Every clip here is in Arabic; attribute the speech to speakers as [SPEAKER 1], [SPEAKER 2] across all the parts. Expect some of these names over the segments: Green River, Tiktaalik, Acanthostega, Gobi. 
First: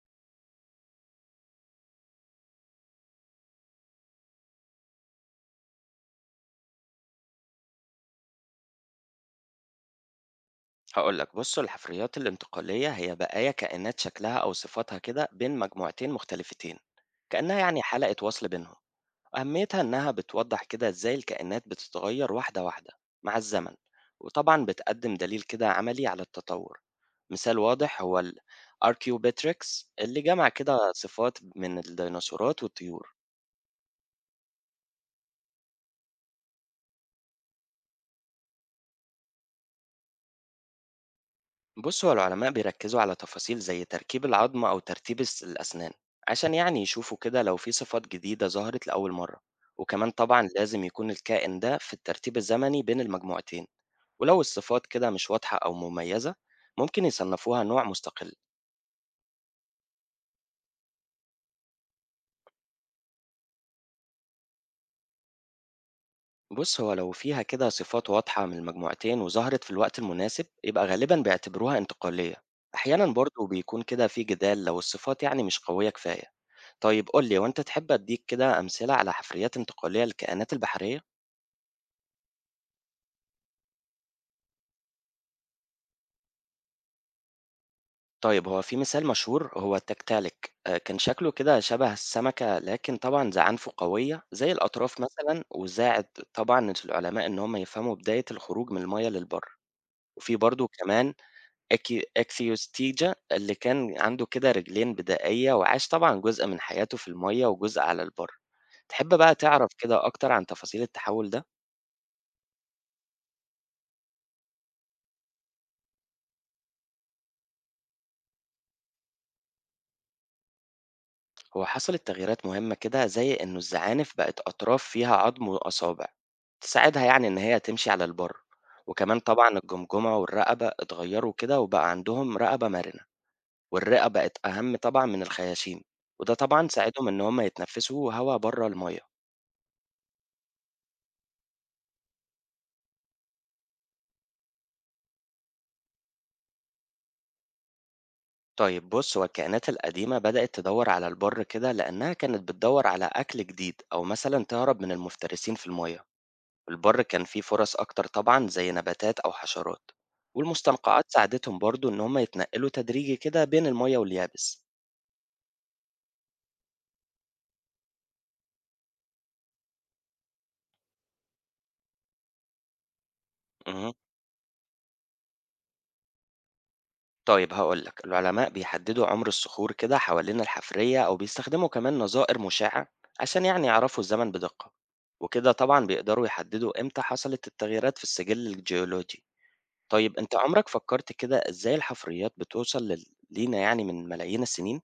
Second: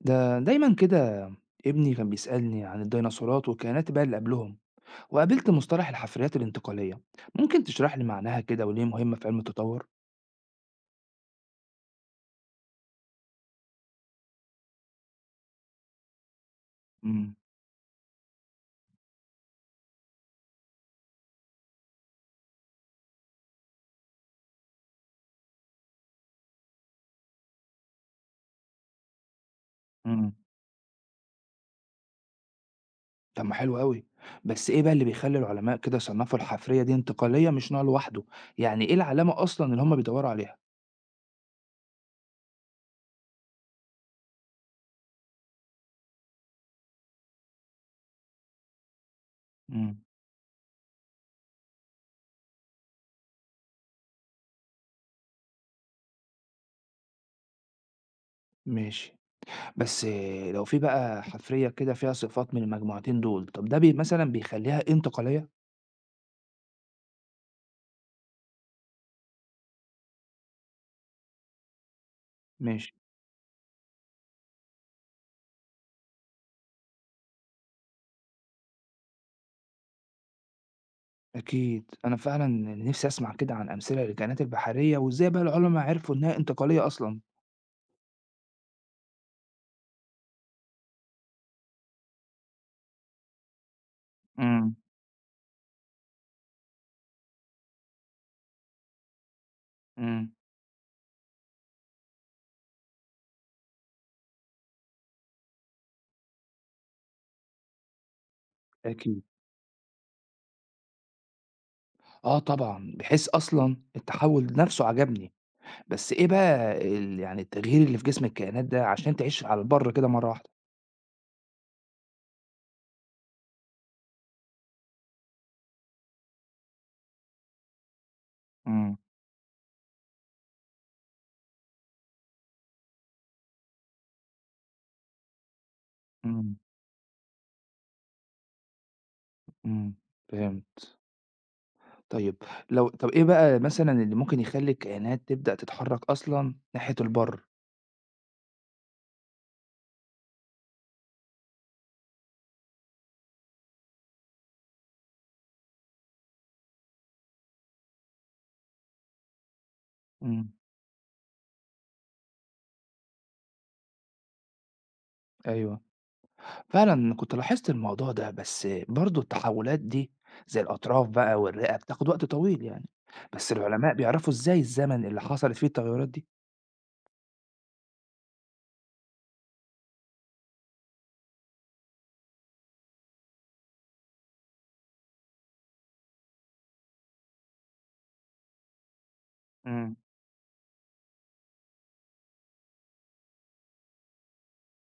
[SPEAKER 1] ده دايما كده. ابني كان بيسألني عن الديناصورات والكائنات بقى اللي قبلهم، وقابلت مصطلح الحفريات الانتقالية. ممكن تشرح لي معناها كده وليه مهمة في علم التطور؟
[SPEAKER 2] هاقول لك بُص الحفريات الانتقالية هي بقايا كائنات شكلها أو صفاتها كده بين مجموعتين مختلفتين،
[SPEAKER 1] امم.
[SPEAKER 2] كأنها يعني حلقة وصل بينهم، أهميتها إنها بتوضح كده إزاي الكائنات بتتغير واحدة واحدة مع الزمن، وطبعًا بتقدم دليل كده عملي على التطور، مثال واضح هو الarchaeopteryx اللي
[SPEAKER 1] امم.
[SPEAKER 2] جمع كده صفات من الديناصورات والطيور.
[SPEAKER 1] طب ما حلو قوي. بس ايه بقى اللي بيخلي العلماء كده يصنفوا الحفرية دي انتقالية مش نوع لوحده؟ يعني ايه العلامة أصلا اللي هم بيدوروا عليها؟
[SPEAKER 2] بص هو العلماء بيركزوا على تفاصيل زي تركيب العظم أو ترتيب الأسنان عشان يعني يشوفوا كده لو في صفات جديدة ظهرت لأول مرة،
[SPEAKER 1] امم.
[SPEAKER 2] وكمان طبعا لازم يكون الكائن ده في الترتيب الزمني بين المجموعتين. ولو الصفات كده مش واضحة أو مميزة ممكن يصنفوها نوع مستقل.
[SPEAKER 1] ماشي. بس إيه لو في بقى حفرية كده فيها صفات من المجموعتين دول طب ده بي مثلا بيخليها انتقالية؟
[SPEAKER 2] بص هو لو فيها كده صفات واضحة من المجموعتين وظهرت في الوقت المناسب يبقى غالبا بيعتبروها انتقالية.
[SPEAKER 1] ماشي.
[SPEAKER 2] أحيانا برضه بيكون كده في جدال لو الصفات يعني مش قوية كفاية. طيب قُل لي، هو أنت تحب أدّيك كده أمثلة على حفريات انتقالية للكائنات البحرية؟
[SPEAKER 1] أكيد، أنا فعلًا نِفْسي أسمع كده عن أمثلة للكائنات البحرية، وإزاي بقى العُلَماء عرفوا إنها انتقالية أصلًا.
[SPEAKER 2] طيب هو في مثال مشهور هو التكتالك، كان شكله كده شبه السمكة لكن طبعًا زعانفه قوية زي
[SPEAKER 1] إمم.
[SPEAKER 2] الأطراف مثلًا، وساعد طبعًا العلماء إن هم يفهموا بداية الخروج من المَيّة للبر.
[SPEAKER 1] إمم.
[SPEAKER 2] وفي برضه كمان أكسيوستيجا اللي كان عنده كده رجلين بدائية وعاش طبعًا جزء من حياته في المَيّة وجزء على البر. تحب
[SPEAKER 1] أكيد.
[SPEAKER 2] بقى تعرف كده أكتر عن تفاصيل التحوّل ده؟
[SPEAKER 1] آه طبعًا، بحيث أصلًا التحوُّل نَفْسه عجبني، بس إيه بقى يعني التغيير اللي في جسم الكائنات ده عشان تعيش على البَر كده مرّة واحدة؟
[SPEAKER 2] هو حصلت تغييرات مهمة كده زي إنه الزعانف بقت أطراف فيها عظم وأصابع تساعدها يعني إن هي تمشي على البر،
[SPEAKER 1] إمم.
[SPEAKER 2] وكمان طبعا الجمجمة والرقبة اتغيروا كده وبقى عندهم رقبة مرنة، والرئة بقت أهم طبعا من الخياشيم، وده
[SPEAKER 1] إمم.
[SPEAKER 2] طبعا ساعدهم إن هم يتنفسوا هوا بره المية.
[SPEAKER 1] إمم. فهمت. طيب، لو طب إيه بقى مثلًا اللي ممكن يخلّي الكائنات تبدأ تتحرّك أصلًا ناحية البَر؟
[SPEAKER 2] طيب بص هو الكائنات القديمة بدأت تدور على البر كده لأنها كانت بتدور على أكل جديد أو مثلا تهرب من المفترسين في المية. في البر كان في فرص أكتر طبعًا زي نباتات أو حشرات،
[SPEAKER 1] إمم.
[SPEAKER 2] والمستنقعات ساعدتهم برضه إن هم يتنقلوا تدريجي كده بين المَيّة واليابس.
[SPEAKER 1] أيوه. فعلًا كنت لاحظت الموضوع ده، بس برضه التحوّلات دي زي الأطراف بقى والرئة بتاخد وقت طويل يعني، بس
[SPEAKER 2] اهم.
[SPEAKER 1] العلماء بيعرفوا إزاي الزمن اللي حصلت فيه التغيّرات دي؟
[SPEAKER 2] طيب هاقول لك، العلماء بيحددوا عمر الصخور كده حوالين الحفرية أو بيستخدموا كمان نظائر مُشعة عشان يعني يعرفوا الزمن بدقة، وكده طبعًا بيقدروا يحددوا إمتى حصلت التغييرات في السجل الجيولوجي.
[SPEAKER 1] امم.
[SPEAKER 2] طيب أنت عمرك فكرت كده إزاي الحفريات بتوصل لينا يعني من ملايين السنين؟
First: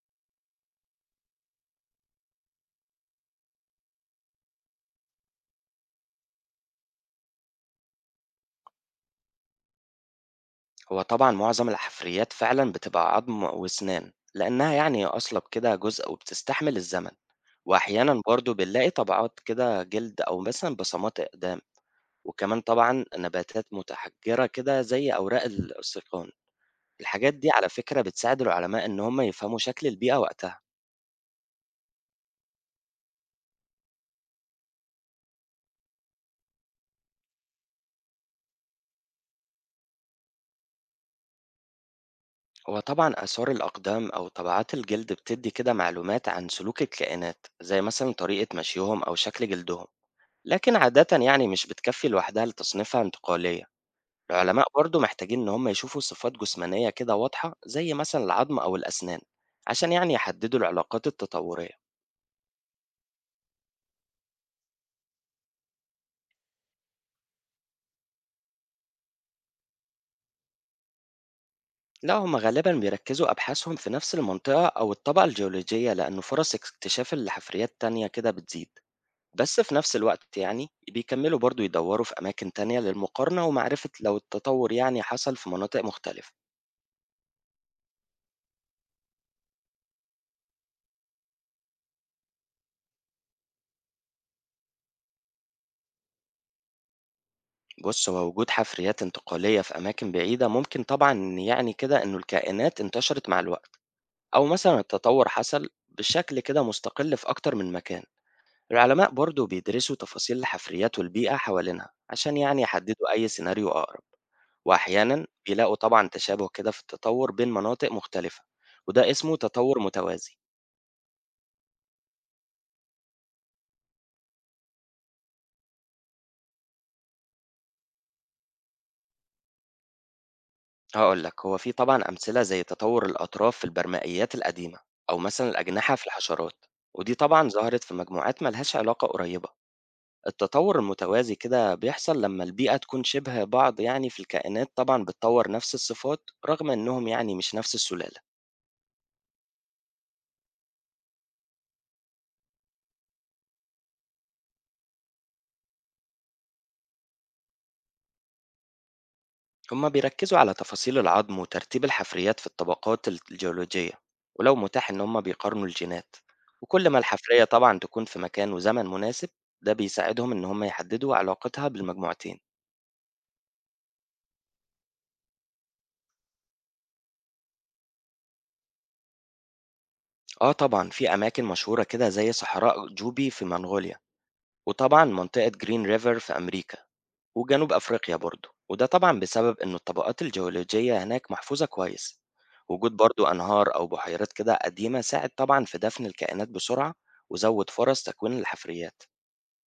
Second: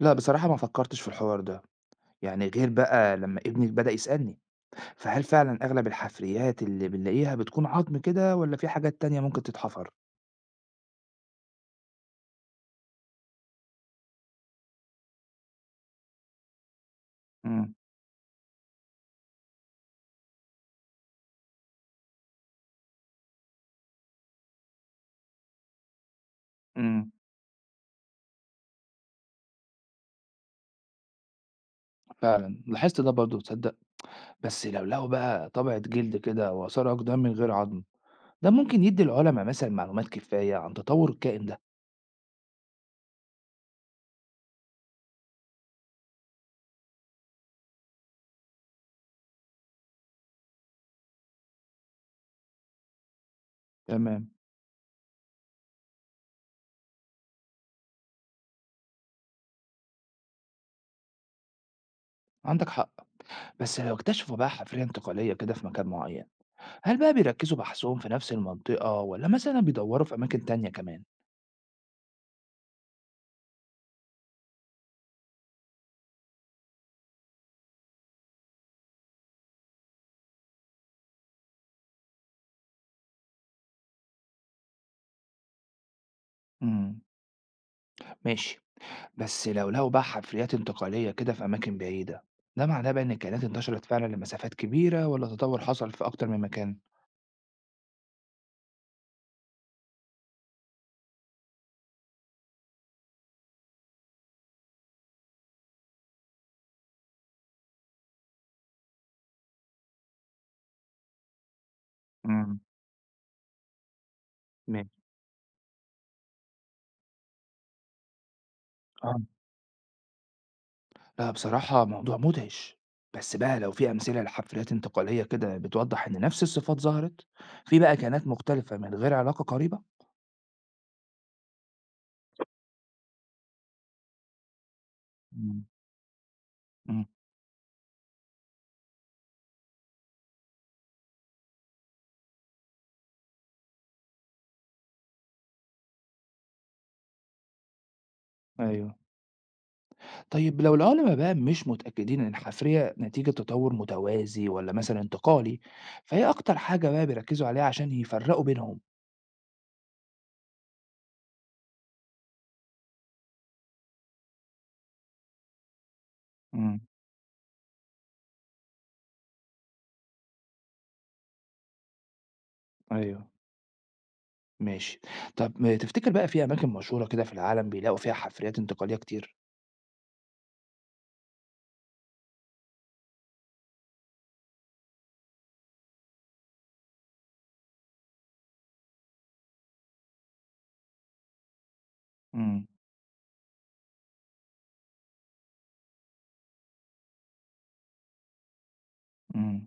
[SPEAKER 1] لأ بصراحة ما فكّرتش في الحوار ده، يعني غير بقى لمّا ابني بدأ يسألني، فهل فعلًا أغلب الحفريات اللي بنلاقيها بتكون عضم كده والّا في حاجات تانية ممكن تتحفر؟
[SPEAKER 2] هو طبعا معظم الحفريات فعلا بتبقى عظم واسنان لانها يعني اصلب كده جزء وبتستحمل الزمن،
[SPEAKER 1] امم.
[SPEAKER 2] واحيانا برضو بنلاقي طبقات كده جلد او مثلا بصمات اقدام، وكمان طبعا نباتات متحجرة كده زي اوراق الاستيقان.
[SPEAKER 1] امم.
[SPEAKER 2] الحاجات دي على فكرة بتساعد العلماء ان هم يفهموا شكل البيئة وقتها.
[SPEAKER 1] فعلًا، لاحظت ده برضه تصدّق؟ بس لو لقوا بقى طبقة جلد كده وآثار أقدام من غير عضم، ده ممكن يدّي العُلما مثلًا معلومات كفاية عن تطوّر الكائن ده.
[SPEAKER 2] هو طبعا آثار الأقدام أو طبعات الجلد بتدي كده معلومات عن سلوك الكائنات زي مثلا طريقة مشيهم أو شكل جلدهم، لكن عادة يعني مش بتكفي لوحدها لتصنيفها انتقاليا.
[SPEAKER 1] تمام.
[SPEAKER 2] العلماء برضو محتاجين إن هم يشوفوا صفات جسمانية كده واضحة زي مثلا العظم أو الأسنان عشان يعني يحددوا العلاقات التطورية.
[SPEAKER 1] عندك حق. بس لو اكتشفوا بقى حفرية انتقالية كده في مكان معين، هل بقى بيركزوا بحثهم في نفس المنطقة ولا مثلا بيدوروا في أماكن تانية كمان؟
[SPEAKER 2] لا، هم غالبا بيركزوا أبحاثهم في نفس المنطقة أو الطبقة الجيولوجية لأن فرص اكتشاف الحفريات تانية كده بتزيد، بس في نفس الوقت يعني بيكملوا برضو يدوروا في أماكن تانية للمقارنة ومعرفة لو التطور يعني حصل في مناطق مختلفة.
[SPEAKER 1] امم. ماشي. بس لو لقوا بقى حفريات انتقالية كده في أماكن بعيدة، ده معناه بقى إن الكائنات انتشرت فعلا لمسافات كبيرة ولا تطور حصل في أكتر من مكان؟
[SPEAKER 2] بص هو وجود حفريات انتقالية في أماكن بعيدة ممكن طبعا يعني كده إنه الكائنات انتشرت مع الوقت، أو مثلا التطور حصل بشكل كده مستقل في أكتر من مكان. العلماء برضو بيدرسوا تفاصيل الحفريات والبيئة حوالينها عشان
[SPEAKER 1] امم.
[SPEAKER 2] يعني يحددوا أي سيناريو أقرب.
[SPEAKER 1] ماشي.
[SPEAKER 2] وأحيانا بيلاقوا طبعا تشابه كده في التطور بين مناطق مختلفة، وده
[SPEAKER 1] اه.
[SPEAKER 2] اسمه تطور متوازي.
[SPEAKER 1] لا بصراحة موضوع مدهش. بس بقى لو في أمثلة لحفريات انتقالية كده بتوضح إن نفس الصفات ظهرت في بقى كائنات مختلفة من غير علاقة قريبة؟
[SPEAKER 2] هقول لك هو في طبعا أمثلة زي تطور الأطراف في البرمائيات القديمة أو مثلا الأجنحة في الحشرات،
[SPEAKER 1] امم.
[SPEAKER 2] ودي طبعا ظهرت في مجموعات ملهاش علاقة قريبة. التطور المتوازي كده بيحصل لما البيئة تكون شبه بعض، يعني في الكائنات طبعا بتطور نفس الصفات رغم انهم يعني مش نفس السلالة.
[SPEAKER 1] ايوه. طيب، لو العلماء بقى مش متأكدين إن الحفرية نتيجة تطور متوازي ولا مثلا انتقالي، فهي أكتر حاجة بقى بيركزوا عليها عشان يفرقوا بينهم؟
[SPEAKER 2] هما بيركزوا على تفاصيل العظم وترتيب الحفريات في الطبقات الجيولوجية، ولو متاح ان هما بيقارنوا الجينات،
[SPEAKER 1] امم.
[SPEAKER 2] وكل ما الحفرية طبعا تكون في مكان وزمن مناسب ده بيساعدهم ان هما يحددوا علاقتها بالمجموعتين.
[SPEAKER 1] ايوه. ماشي. طب ما تفتكر بقى في أماكن مشهورة كده في العالم بيلاقوا فيها حفريات انتقالية كتير؟
[SPEAKER 2] اه طبعا في اماكن مشهورة كده زي صحراء جوبي في منغوليا، وطبعا منطقة جرين ريفر في امريكا، وجنوب أفريقيا برضه، وده طبعًا بسبب إنه الطبقات الجيولوجية هناك محفوظة كويس،
[SPEAKER 1] امم.
[SPEAKER 2] وجود برضه أنهار أو بحيرات كده قديمة ساعد طبعًا في دفن الكائنات بسرعة، وزود فرص تكوين الحفريات.
[SPEAKER 1] امم.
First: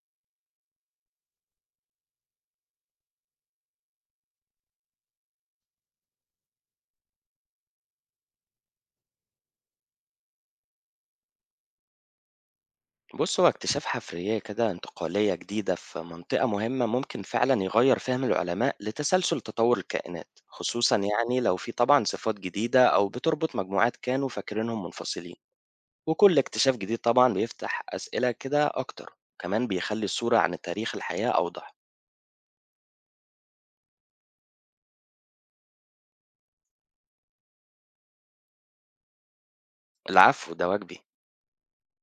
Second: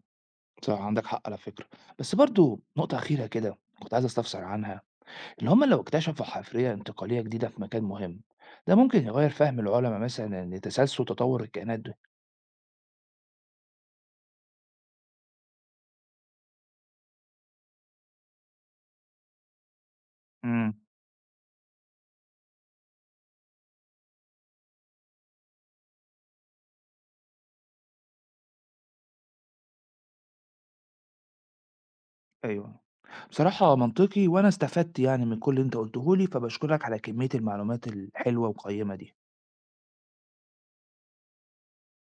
[SPEAKER 1] صح، عندك حق على فكرة. بس برضو نقطة أخيرة كده كنت عايز أستفسر عنها، إن هما لو اكتشفوا حفرية انتقالية جديدة في مكان مهم، ده ممكن يغير فهم العلماء مثلا لتسلسل تطور الكائنات ده؟
[SPEAKER 2] بُص هو اكتشاف حفرية كده انتقالية جديدة في منطقة مهمة ممكن فعلًا يغير فهم العلماء لتسلسل تطور الكائنات،
[SPEAKER 1] امم.
[SPEAKER 2] خصوصًا يعني لو في طبعًا صفات جديدة أو بتربط مجموعات كانوا فاكرينهم منفصلين. وكل اكتشاف جديد طبعا بيفتح أسئلة كده أكتر، كمان بيخلي الصورة عن تاريخ الحياة أوضح.
[SPEAKER 1] أيوه. بصراحة منطقي وأنا استفدت يعني من كل اللي أنت قُلته لي، فباشكرك على كمية المعلومات الحلوة والقيّمة دي.
[SPEAKER 2] العفو، ده واجبي.